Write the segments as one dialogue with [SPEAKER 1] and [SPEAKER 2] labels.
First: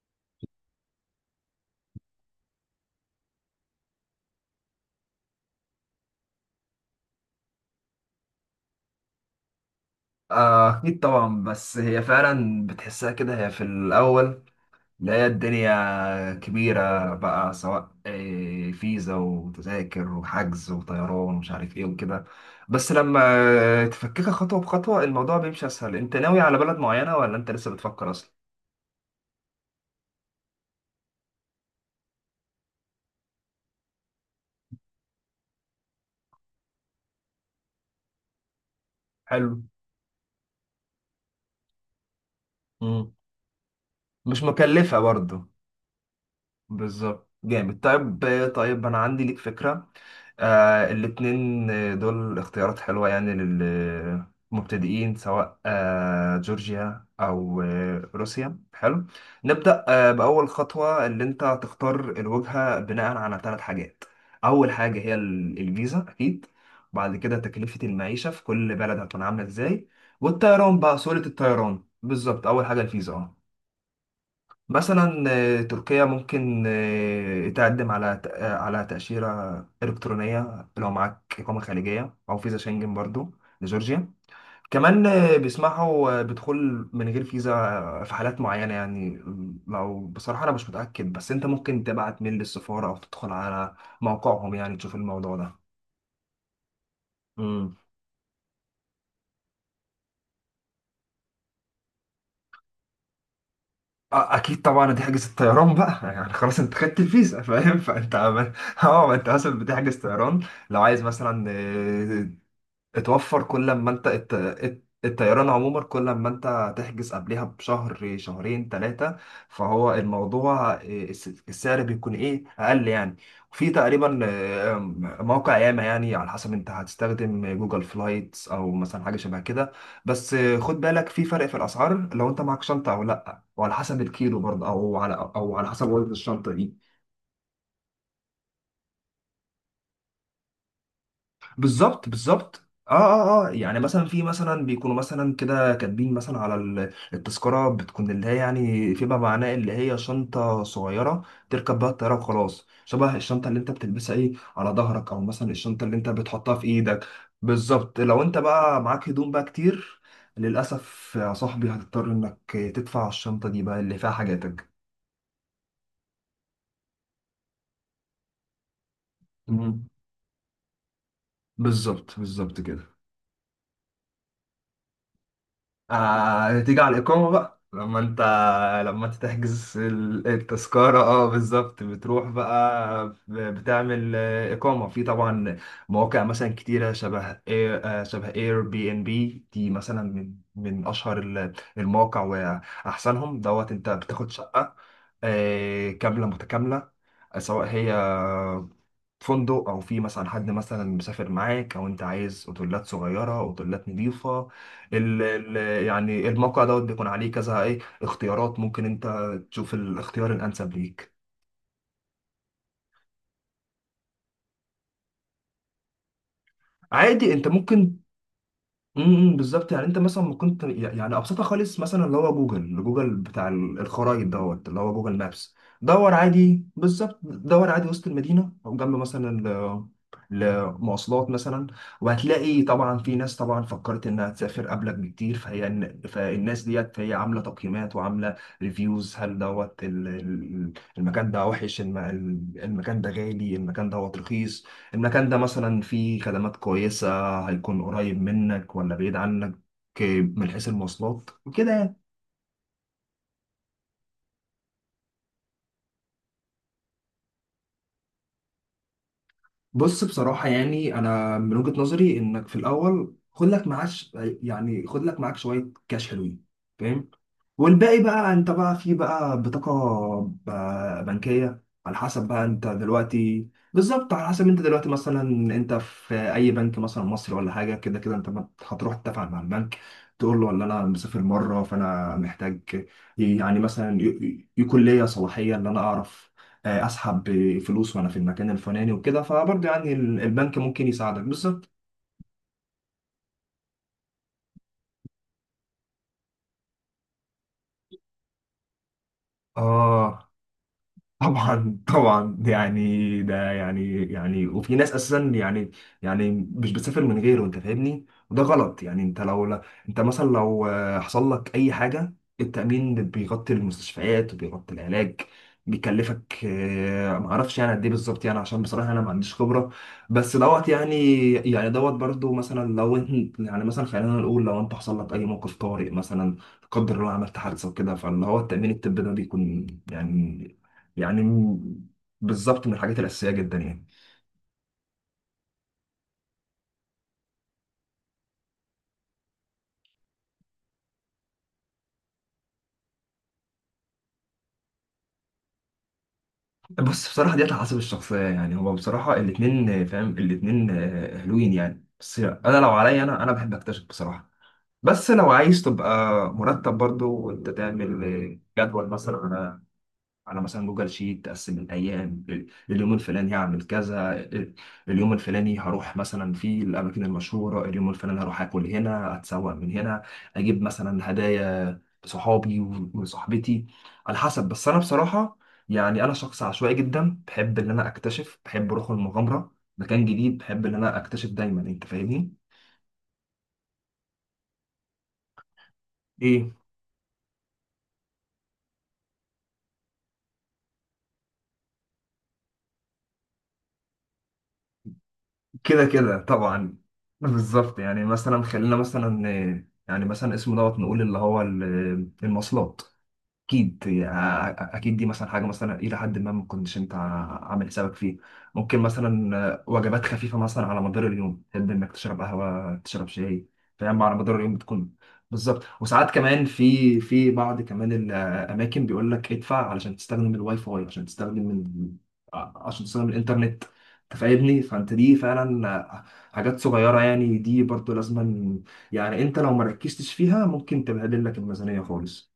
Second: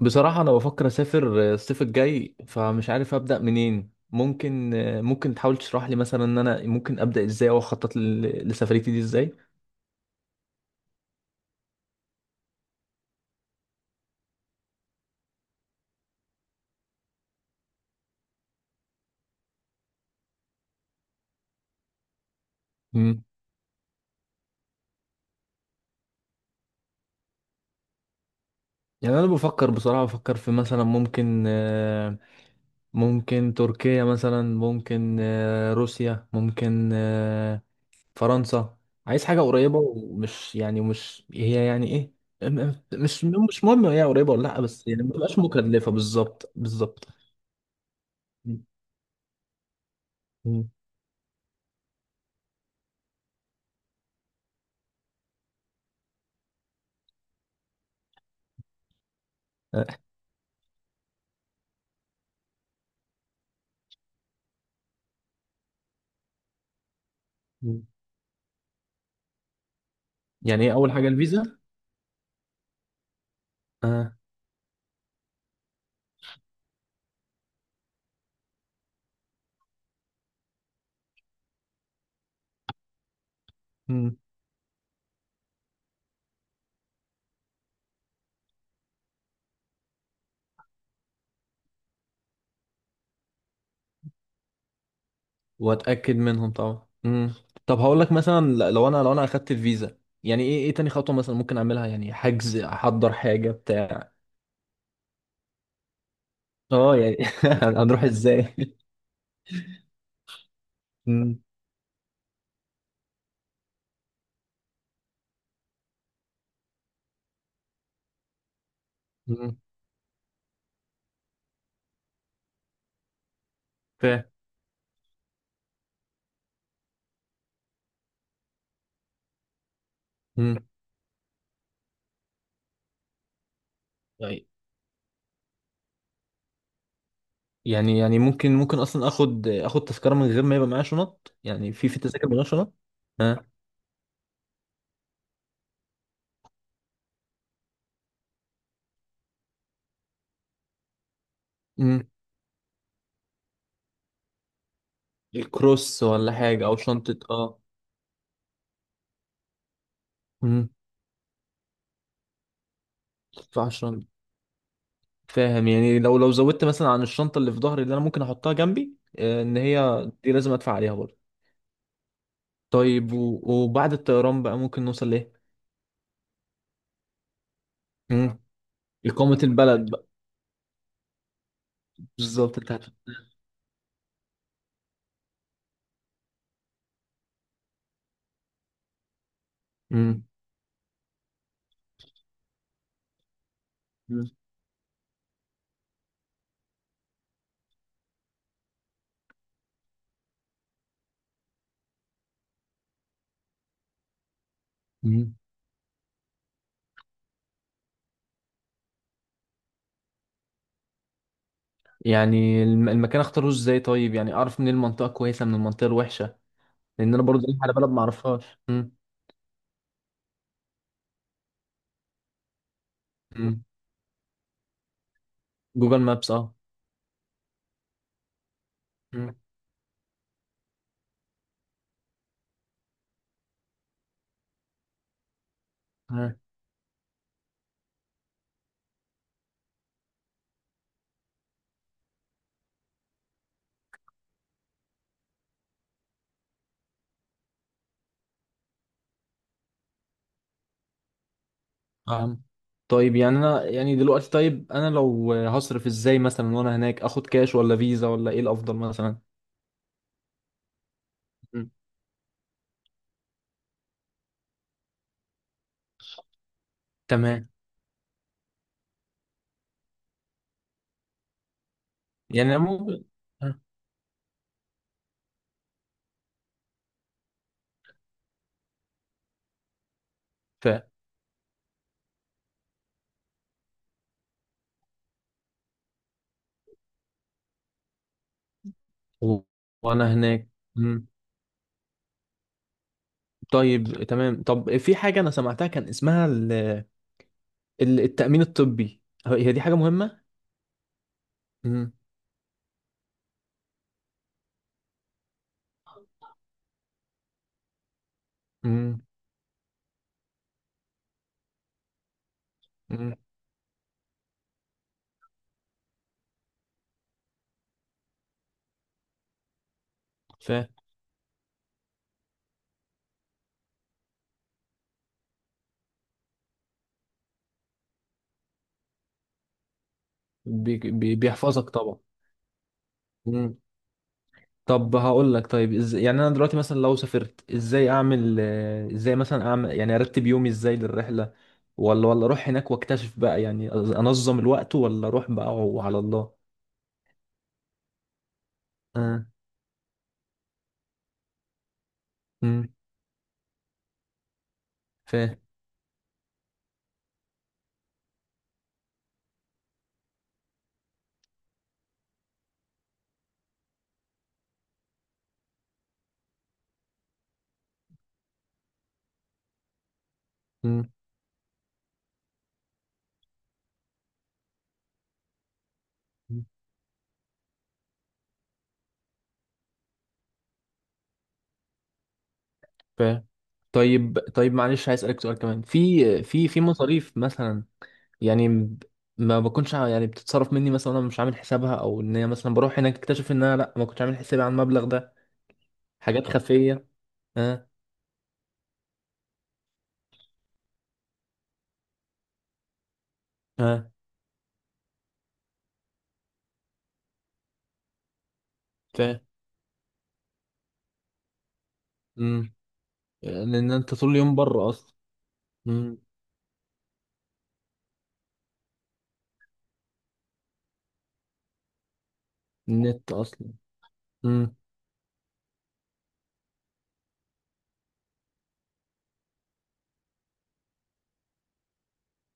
[SPEAKER 1] بصراحة أنا بفكر أسافر الصيف الجاي، فمش عارف أبدأ منين. ممكن تحاول تشرح لي مثلا إن أنا ممكن أبدأ إزاي، أو أخطط لسفريتي دي إزاي؟
[SPEAKER 2] أكيد طبعا، بس هي فعلا بتحسها كده، هي في الأول اللي هي الدنيا كبيرة بقى، سواء فيزا وتذاكر وحجز وطيران ومش عارف إيه وكده. بس لما
[SPEAKER 1] مم.
[SPEAKER 2] تفككها خطوة بخطوة الموضوع بيمشي أسهل. أنت ناوي على بلد معينة ولا أنت لسه بتفكر أصلا؟
[SPEAKER 1] يعني أنا بفكر، بصراحة بفكر في مثلا ممكن ممكن تركيا، مثلا ممكن روسيا، ممكن فرنسا. عايز حاجة
[SPEAKER 2] حلو.
[SPEAKER 1] قريبة، ومش يعني مش هي يعني إيه.
[SPEAKER 2] مم.
[SPEAKER 1] مش مهم هي قريبة
[SPEAKER 2] مش
[SPEAKER 1] ولا لأ، بس
[SPEAKER 2] مكلفة
[SPEAKER 1] يعني ما تبقاش
[SPEAKER 2] برضه.
[SPEAKER 1] مكلفة، بالظبط بالظبط.
[SPEAKER 2] بالظبط، جامد. طيب، طيب انا عندي ليك فكره.
[SPEAKER 1] مم.
[SPEAKER 2] آه الاتنين، دول اختيارات حلوه يعني للمبتدئين، سواء آه جورجيا او روسيا، حلو. نبدا باول خطوه، اللي انت هتختار الوجهه بناء على ثلاث حاجات. اول حاجه هي الفيزا اكيد، وبعد كده تكلفه
[SPEAKER 1] مم.
[SPEAKER 2] المعيشه في كل بلد هتكون عامله ازاي،
[SPEAKER 1] يعني ايه
[SPEAKER 2] والطيران
[SPEAKER 1] اول
[SPEAKER 2] بقى
[SPEAKER 1] حاجه
[SPEAKER 2] سهوله
[SPEAKER 1] الفيزا؟
[SPEAKER 2] الطيران. بالظبط، اول حاجه الفيزا اه.
[SPEAKER 1] اه.
[SPEAKER 2] مثلا تركيا ممكن تقدم على على تأشيرة إلكترونية لو معاك إقامة خارجية أو فيزا شنجن، برضو لجورجيا
[SPEAKER 1] مم.
[SPEAKER 2] كمان بيسمحوا بدخول من غير فيزا في حالات معينة يعني. لو بصراحة أنا مش متأكد، بس أنت ممكن تبعت ميل للسفارة أو تدخل على موقعهم يعني تشوف الموضوع ده.
[SPEAKER 1] واتاكد منهم طبعا.
[SPEAKER 2] مم.
[SPEAKER 1] طب هقول لك مثلا، لو انا اخدت الفيزا، يعني ايه تاني خطوه مثلا ممكن اعملها؟ يعني حجز، احضر حاجه بتاع.
[SPEAKER 2] أكيد طبعا، دي حجز الطيران بقى يعني خلاص أنت
[SPEAKER 1] اه
[SPEAKER 2] خدت
[SPEAKER 1] يعني
[SPEAKER 2] الفيزا فاهم،
[SPEAKER 1] هنروح
[SPEAKER 2] فأنت عمال-
[SPEAKER 1] ازاي؟
[SPEAKER 2] أه أنت مثلا بتحجز طيران. لو عايز
[SPEAKER 1] مم.
[SPEAKER 2] مثلا اتوفر، كل ما انت الطيران عموما، كل ما انت تحجز قبلها بشهر، شهرين، ثلاثة،
[SPEAKER 1] امم.
[SPEAKER 2] فهو الموضوع السعر بيكون ايه اقل يعني. في تقريبا
[SPEAKER 1] فاهم.
[SPEAKER 2] موقع ياما يعني، على حسب انت هتستخدم جوجل فلايتس او مثلا حاجة شبه كده. بس
[SPEAKER 1] امم.
[SPEAKER 2] خد بالك في فرق في الاسعار لو انت معك شنطة او لا، وعلى حسب الكيلو
[SPEAKER 1] طيب.
[SPEAKER 2] برضه، او على حسب وزن الشنطة دي.
[SPEAKER 1] يعني ممكن اصلا اخد تذكره من غير ما يبقى معايا شنط؟ يعني في
[SPEAKER 2] بالظبط
[SPEAKER 1] تذاكر من غير
[SPEAKER 2] بالظبط.
[SPEAKER 1] شنط؟
[SPEAKER 2] اه اه
[SPEAKER 1] ها.
[SPEAKER 2] اه يعني مثلا مثلا بيكونوا مثلا كده كاتبين مثلا على التذكرة، بتكون اللي هي يعني فيما معناه اللي هي شنطة صغيرة تركب بها
[SPEAKER 1] امم.
[SPEAKER 2] الطيارة وخلاص، شبه الشنطة اللي انت بتلبسها ايه على ظهرك، او مثلا الشنطة اللي
[SPEAKER 1] الكروس
[SPEAKER 2] انت
[SPEAKER 1] ولا
[SPEAKER 2] بتحطها في
[SPEAKER 1] حاجه او
[SPEAKER 2] ايدك.
[SPEAKER 1] شنطه، اه.
[SPEAKER 2] بالظبط. لو انت بقى معاك هدوم بقى كتير،
[SPEAKER 1] امم.
[SPEAKER 2] للأسف يا صاحبي هتضطر انك تدفع
[SPEAKER 1] ما
[SPEAKER 2] الشنطة دي بقى
[SPEAKER 1] ينفعش.
[SPEAKER 2] اللي فيها حاجاتك.
[SPEAKER 1] فاهم، يعني لو زودت مثلا عن الشنطه اللي في ظهري، اللي انا ممكن احطها جنبي، ان
[SPEAKER 2] مم.
[SPEAKER 1] هي دي لازم ادفع عليها برضه.
[SPEAKER 2] بالظبط بالظبط كده.
[SPEAKER 1] طيب، وبعد الطيران بقى ممكن نوصل لايه؟
[SPEAKER 2] آه تيجي على الإقامة بقى لما انت،
[SPEAKER 1] مم.
[SPEAKER 2] لما انت
[SPEAKER 1] اقامه
[SPEAKER 2] تحجز
[SPEAKER 1] البلد بقى،
[SPEAKER 2] التذكرة اه بالظبط، بتروح
[SPEAKER 1] بالظبط.
[SPEAKER 2] بقى بتعمل إقامة في طبعا مواقع مثلا كتيرة، شبه اير شبه اير بي ان بي دي مثلا،
[SPEAKER 1] مم.
[SPEAKER 2] من أشهر المواقع وأحسنهم دوت. انت بتاخد شقة كاملة متكاملة، سواء هي فندق او في مثلا حد مثلا مسافر معاك، او انت عايز اوتيلات صغيره، اوتيلات نظيفه. ال
[SPEAKER 1] مم.
[SPEAKER 2] ال يعني الموقع دوت بيكون عليه كذا ايه اختيارات، ممكن انت تشوف الاختيار الانسب ليك.
[SPEAKER 1] يعني المكان اختاره ازاي؟ طيب، يعني اعرف منين المنطقه كويسه من المنطقه الوحشه؟ لان انا
[SPEAKER 2] عادي
[SPEAKER 1] برضه
[SPEAKER 2] انت
[SPEAKER 1] رايح على بلد
[SPEAKER 2] ممكن،
[SPEAKER 1] ما اعرفهاش. مم.
[SPEAKER 2] بالظبط. يعني انت مثلا ما كنت، يعني ابسطها خالص مثلا اللي هو جوجل بتاع
[SPEAKER 1] مم.
[SPEAKER 2] الخرائط دوت، اللي هو جوجل مابس.
[SPEAKER 1] جوجل
[SPEAKER 2] دور
[SPEAKER 1] مابس، اه.
[SPEAKER 2] عادي، بالظبط، دور عادي وسط المدينه، او جنب مثلا
[SPEAKER 1] مم.
[SPEAKER 2] لمواصلات مثلا. وهتلاقي طبعا في ناس طبعا فكرت انها تسافر قبلك بكتير،
[SPEAKER 1] مم.
[SPEAKER 2] فالناس ديت فهي عامله تقييمات وعامله ريفيوز، هل دوت المكان ده وحش، المكان ده غالي، المكان دوت رخيص، المكان ده مثلا فيه خدمات كويسة، هيكون قريب منك ولا بعيد عنك من حيث المواصلات، كده يعني.
[SPEAKER 1] فاهم. طيب، يعني انا يعني دلوقتي، طيب انا لو هصرف ازاي مثلا وانا هناك؟ اخد كاش ولا فيزا ولا ايه الافضل مثلا؟
[SPEAKER 2] بص بصراحة يعني أنا من
[SPEAKER 1] مم.
[SPEAKER 2] وجهة نظري، إنك في الأول خد لك معاش، يعني خد لك معاك شوية كاش حلوين، فاهم.
[SPEAKER 1] تمام.
[SPEAKER 2] والباقي بقى انت بقى في بطاقة بنكية، على حسب بقى
[SPEAKER 1] يعني أنا
[SPEAKER 2] انت
[SPEAKER 1] ممكن
[SPEAKER 2] دلوقتي،
[SPEAKER 1] آه،
[SPEAKER 2] بالظبط على حسب انت دلوقتي مثلا انت في اي بنك، مثلا مصري ولا حاجة كده. كده انت ما هتروح تتفق مع البنك، تقول له والله
[SPEAKER 1] ف
[SPEAKER 2] انا مسافر مرة، فانا محتاج يعني مثلا يكون ليا صلاحية ان انا اعرف اسحب فلوس وانا في المكان الفلاني وكده،
[SPEAKER 1] و-
[SPEAKER 2] فبرضه يعني
[SPEAKER 1] وانا هناك.
[SPEAKER 2] البنك ممكن
[SPEAKER 1] مم.
[SPEAKER 2] يساعدك بالظبط.
[SPEAKER 1] طيب، تمام. طب في حاجة انا سمعتها، كان اسمها التأمين الطبي. هي دي حاجة مهمة؟
[SPEAKER 2] اه. طبعا
[SPEAKER 1] مم.
[SPEAKER 2] طبعا، يعني ده يعني يعني، وفي ناس اساسا يعني، يعني مش بتسافر من غيره، انت فاهمني، وده غلط
[SPEAKER 1] مم.
[SPEAKER 2] يعني. انت لو لا، انت مثلا لو حصل لك اي حاجه، التامين
[SPEAKER 1] مم.
[SPEAKER 2] بيغطي المستشفيات وبيغطي العلاج. بيكلفك ما اعرفش يعني قد ايه بالظبط، يعني عشان بصراحه انا ما عنديش خبره. بس
[SPEAKER 1] ف
[SPEAKER 2] دوت يعني يعني دوت برضو، مثلا لو انت يعني مثلا، خلينا نقول لو انت حصل لك اي موقف طارئ، مثلا لا قدر الله عملت حادثه وكده، فاللي هو التامين الطبي ده بيكون يعني، يعني
[SPEAKER 1] بيحفظك
[SPEAKER 2] م-
[SPEAKER 1] طبعا.
[SPEAKER 2] بالظبط من الحاجات الأساسية
[SPEAKER 1] مم.
[SPEAKER 2] جدا يعني.
[SPEAKER 1] طب هقول لك، طيب يعني انا دلوقتي مثلا لو سافرت، ازاي اعمل ازاي مثلا اعمل، يعني ارتب يومي ازاي للرحلة؟ ولا اروح هناك واكتشف بقى، يعني انظم الوقت، ولا اروح بقى وعلى الله؟
[SPEAKER 2] بص بصراحة ديت على حسب الشخصية، يعني هو بصراحة
[SPEAKER 1] اه.
[SPEAKER 2] الاتنين فاهم، الاتنين حلوين يعني. بس أنا
[SPEAKER 1] امم.
[SPEAKER 2] لو عليا أنا، بحب أكتشف بصراحة. بس لو
[SPEAKER 1] فاهم.
[SPEAKER 2] عايز تبقى مرتب برضو، وأنت تعمل جدول مثلا على مثلا جوجل شيت، تقسم الايام، اليوم الفلاني هعمل كذا، اليوم الفلاني هروح مثلا في الاماكن المشهوره، اليوم الفلاني هروح اكل هنا، اتسوق من هنا، اجيب مثلا هدايا صحابي وصاحبتي، على حسب. بس انا بصراحه يعني انا شخص
[SPEAKER 1] فاهم.
[SPEAKER 2] عشوائي جدا، بحب ان انا اكتشف، بحب روح المغامره، مكان جديد بحب ان انا اكتشف دايما، انت فاهمني.
[SPEAKER 1] طيب، طيب، معلش عايز اسالك سؤال كمان. في في
[SPEAKER 2] ايه.
[SPEAKER 1] في مصاريف مثلا، يعني ما بكونش يعني بتتصرف مني مثلا وانا مش عامل حسابها؟ او ان هي مثلا بروح هناك اكتشف ان انا لا، ما كنتش عامل حسابي على المبلغ ده.
[SPEAKER 2] كده كده
[SPEAKER 1] حاجات
[SPEAKER 2] طبعا.
[SPEAKER 1] خفيه. اه.
[SPEAKER 2] بالظبط يعني مثلا، خلينا مثلا يعني مثلا اسمه دوت نقول اللي هو المواصلات، اكيد
[SPEAKER 1] اه.
[SPEAKER 2] اكيد دي مثلا حاجه مثلا الى حد ما ما كنتش انت عامل حسابك فيه. ممكن
[SPEAKER 1] فاهم.
[SPEAKER 2] مثلا وجبات خفيفه مثلا على مدار اليوم، تحب انك تشرب
[SPEAKER 1] امم.
[SPEAKER 2] قهوه، تشرب شاي،
[SPEAKER 1] لان انت
[SPEAKER 2] فاهم،
[SPEAKER 1] طول
[SPEAKER 2] على
[SPEAKER 1] اليوم
[SPEAKER 2] مدار اليوم
[SPEAKER 1] بره
[SPEAKER 2] بتكون،
[SPEAKER 1] اصلا.
[SPEAKER 2] بالظبط.
[SPEAKER 1] امم.
[SPEAKER 2] وساعات كمان في بعض الاماكن بيقول لك ادفع علشان تستخدم الواي فاي، عشان تستخدم عشان تستخدم
[SPEAKER 1] النت اصلا.
[SPEAKER 2] الانترنت.
[SPEAKER 1] امم.
[SPEAKER 2] تفاعلني، فانت دي فعلا آه، حاجات صغيره يعني، دي برضو لازما يعني. انت لو ما ركزتش فيها ممكن تبهدل لك الميزانيه خالص.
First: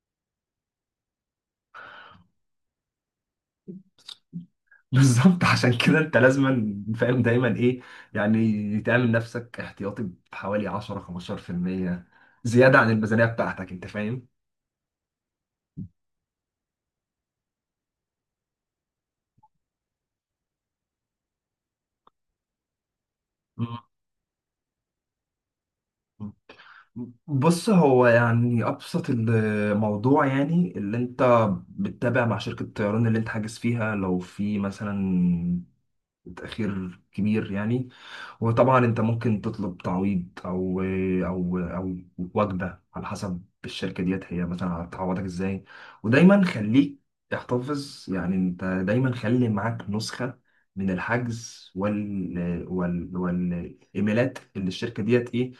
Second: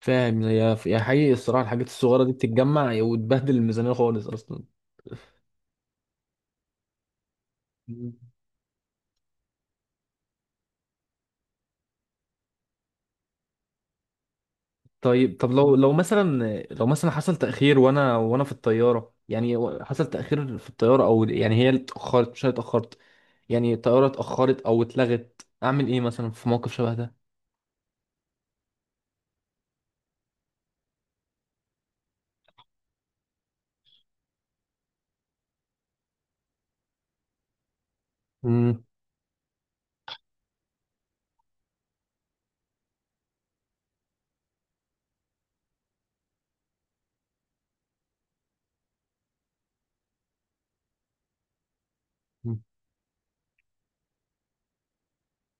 [SPEAKER 1] فاهم، هي حقيقي الصراحه الحاجات الصغيره دي بتتجمع وتبهدل الميزانيه خالص اصلا.
[SPEAKER 2] بالظبط، عشان كده انت لازما فاهم دايما ايه، يعني تعمل نفسك احتياطي بحوالي 10 15% زياده عن الميزانيه بتاعتك، انت فاهم.
[SPEAKER 1] طيب، لو لو مثلا حصل تأخير وانا في الطيارة، يعني حصل تأخير في الطيارة، او يعني هي اللي اتأخرت، مش انا اللي اتأخرت. يعني
[SPEAKER 2] مم.
[SPEAKER 1] الطيارة اتأخرت او اتلغت، اعمل ايه مثلا في موقف شبه ده؟
[SPEAKER 2] بص هو يعني ابسط الموضوع، يعني اللي انت بتتابع مع شركه الطيران اللي انت حاجز فيها، لو في مثلا تاخير كبير يعني.
[SPEAKER 1] مم.
[SPEAKER 2] وطبعا انت ممكن تطلب تعويض او وجبه، على حسب الشركه ديت هي مثلا هتعوضك ازاي. ودايما خليك احتفظ، يعني انت دايما خلي معاك نسخه من الحجز وال وال والايميلات اللي الشركه ديت ايه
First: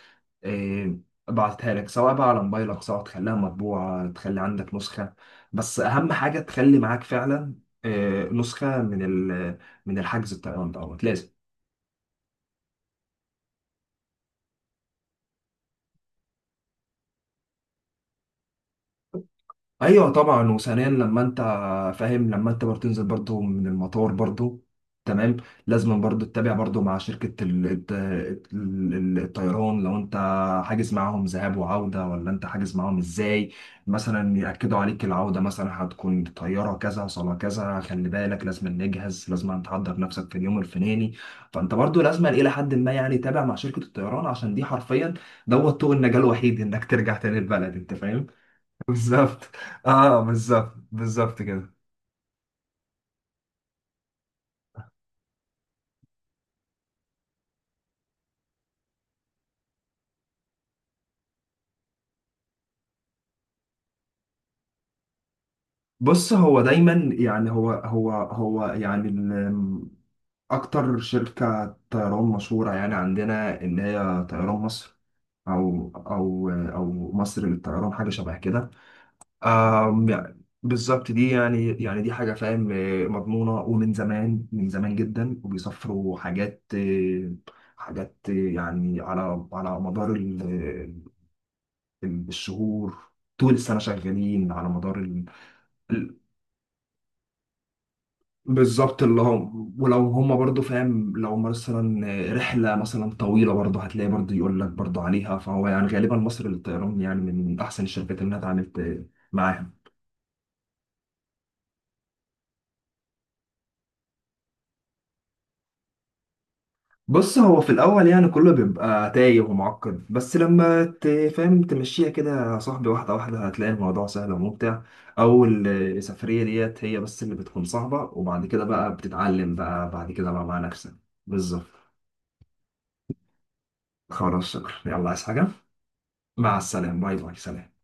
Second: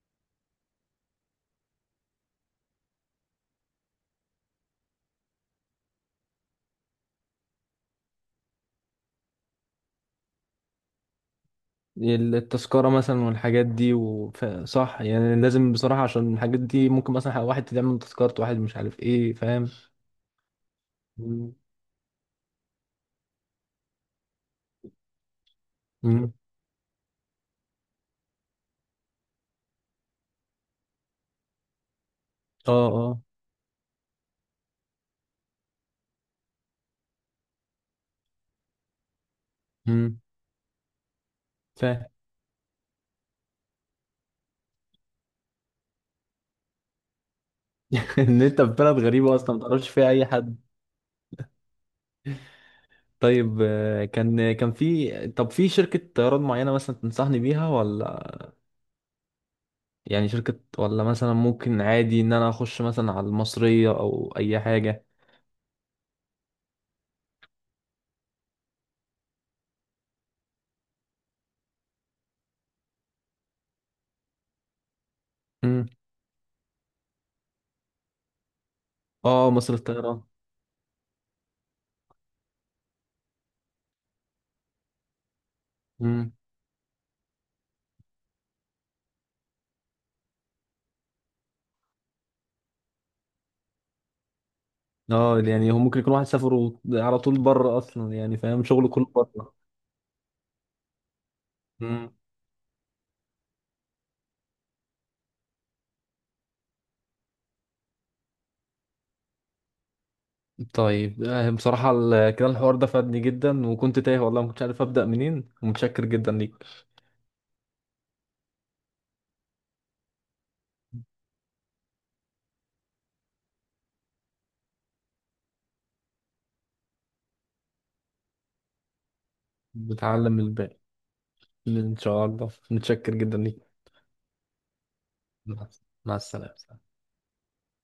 [SPEAKER 2] إيه، بعتها لك، سواء بقى على موبايلك، سواء تخليها مطبوعه، تخلي عندك نسخه، بس اهم حاجه تخلي معاك فعلا نسخه من ال من الحجز بتاع الطيران دوت لازم.
[SPEAKER 1] التذكرة مثلا والحاجات دي، صح، يعني لازم بصراحة، عشان الحاجات دي ممكن مثلا واحد تعمل تذكرة، واحد مش عارف ايه، فاهم.
[SPEAKER 2] ايوه طبعا. وثانيا لما انت
[SPEAKER 1] مم.
[SPEAKER 2] فاهم، لما انت برضه تنزل برضه من المطار برضه تمام، لازم برضه
[SPEAKER 1] مم.
[SPEAKER 2] تتابع برضه مع شركة الطيران، لو انت حاجز معاهم ذهاب وعودة ولا انت
[SPEAKER 1] اه.
[SPEAKER 2] حاجز معاهم
[SPEAKER 1] اه.
[SPEAKER 2] ازاي، مثلا يأكدوا عليك العودة مثلا هتكون طيارة كذا، صالة كذا، خلي بالك لازم نجهز، لازم تحضر
[SPEAKER 1] امم.
[SPEAKER 2] نفسك في اليوم الفلاني. فانت برضه
[SPEAKER 1] فاهم.
[SPEAKER 2] لازم الى حد ما يعني تتابع مع شركة الطيران، عشان دي حرفيا دوت طوق النجاة الوحيد انك ترجع تاني البلد، انت فاهم.
[SPEAKER 1] ان انت في بلد غريبة
[SPEAKER 2] بالظبط.
[SPEAKER 1] اصلا ما تعرفش فيها
[SPEAKER 2] اه
[SPEAKER 1] اي حد.
[SPEAKER 2] بالظبط بالظبط كده.
[SPEAKER 1] طيب، كان كان في، طب، في شركة طيران معينة مثلا تنصحني بيها ولا؟ يعني شركة، ولا مثلا ممكن عادي ان انا اخش مثلا على المصرية او اي حاجة؟
[SPEAKER 2] بص هو دايما يعني هو هو يعني اكتر شركة طيران مشهورة يعني عندنا اللي هي طيران مصر،
[SPEAKER 1] امم.
[SPEAKER 2] او مصر للطيران، حاجة شبه كده.
[SPEAKER 1] اه، مصر الطيران.
[SPEAKER 2] يعني بالظبط دي يعني يعني دي حاجة فاهم مضمونة، ومن زمان، من زمان جدا، وبيسافروا
[SPEAKER 1] امم.
[SPEAKER 2] حاجات حاجات يعني على على مدار بالشهور، طول السنة شغالين على مدار
[SPEAKER 1] اه يعني هو ممكن يكون
[SPEAKER 2] ال-
[SPEAKER 1] واحد سافر على طول بره اصلا، يعني فاهم شغله
[SPEAKER 2] بالظبط.
[SPEAKER 1] كله
[SPEAKER 2] اللي
[SPEAKER 1] بره.
[SPEAKER 2] هم، ولو هم برضو فاهم لو
[SPEAKER 1] امم.
[SPEAKER 2] مثلا رحلة مثلا طويلة، برضو هتلاقي برضو يقول لك برضو عليها. فهو يعني غالبا مصر للطيران يعني من أحسن الشركات اللي أنا اتعاملت معاها.
[SPEAKER 1] طيب، بصراحة كده الحوار ده فادني جدا، وكنت تايه والله ما كنتش عارف ابدأ منين. ومتشكر جدا ليك.
[SPEAKER 2] بص هو في الأول يعني كله بيبقى تايه ومعقد، بس لما تفهم تمشيها كده يا صاحبي واحدة واحدة، هتلاقي الموضوع سهل وممتع. أول سفرية ديت هي بس اللي بتكون صعبة، وبعد كده بقى بتتعلم بقى بعد كده
[SPEAKER 1] بتعلم
[SPEAKER 2] بقى مع
[SPEAKER 1] الباقي.
[SPEAKER 2] نفسك. بالظبط.
[SPEAKER 1] ان شاء الله، متشكر جدا ليك.
[SPEAKER 2] خلاص شكرا، يلا عايز حاجة؟
[SPEAKER 1] مع مع
[SPEAKER 2] مع
[SPEAKER 1] السلامة.
[SPEAKER 2] السلامة، باي باي، سلام.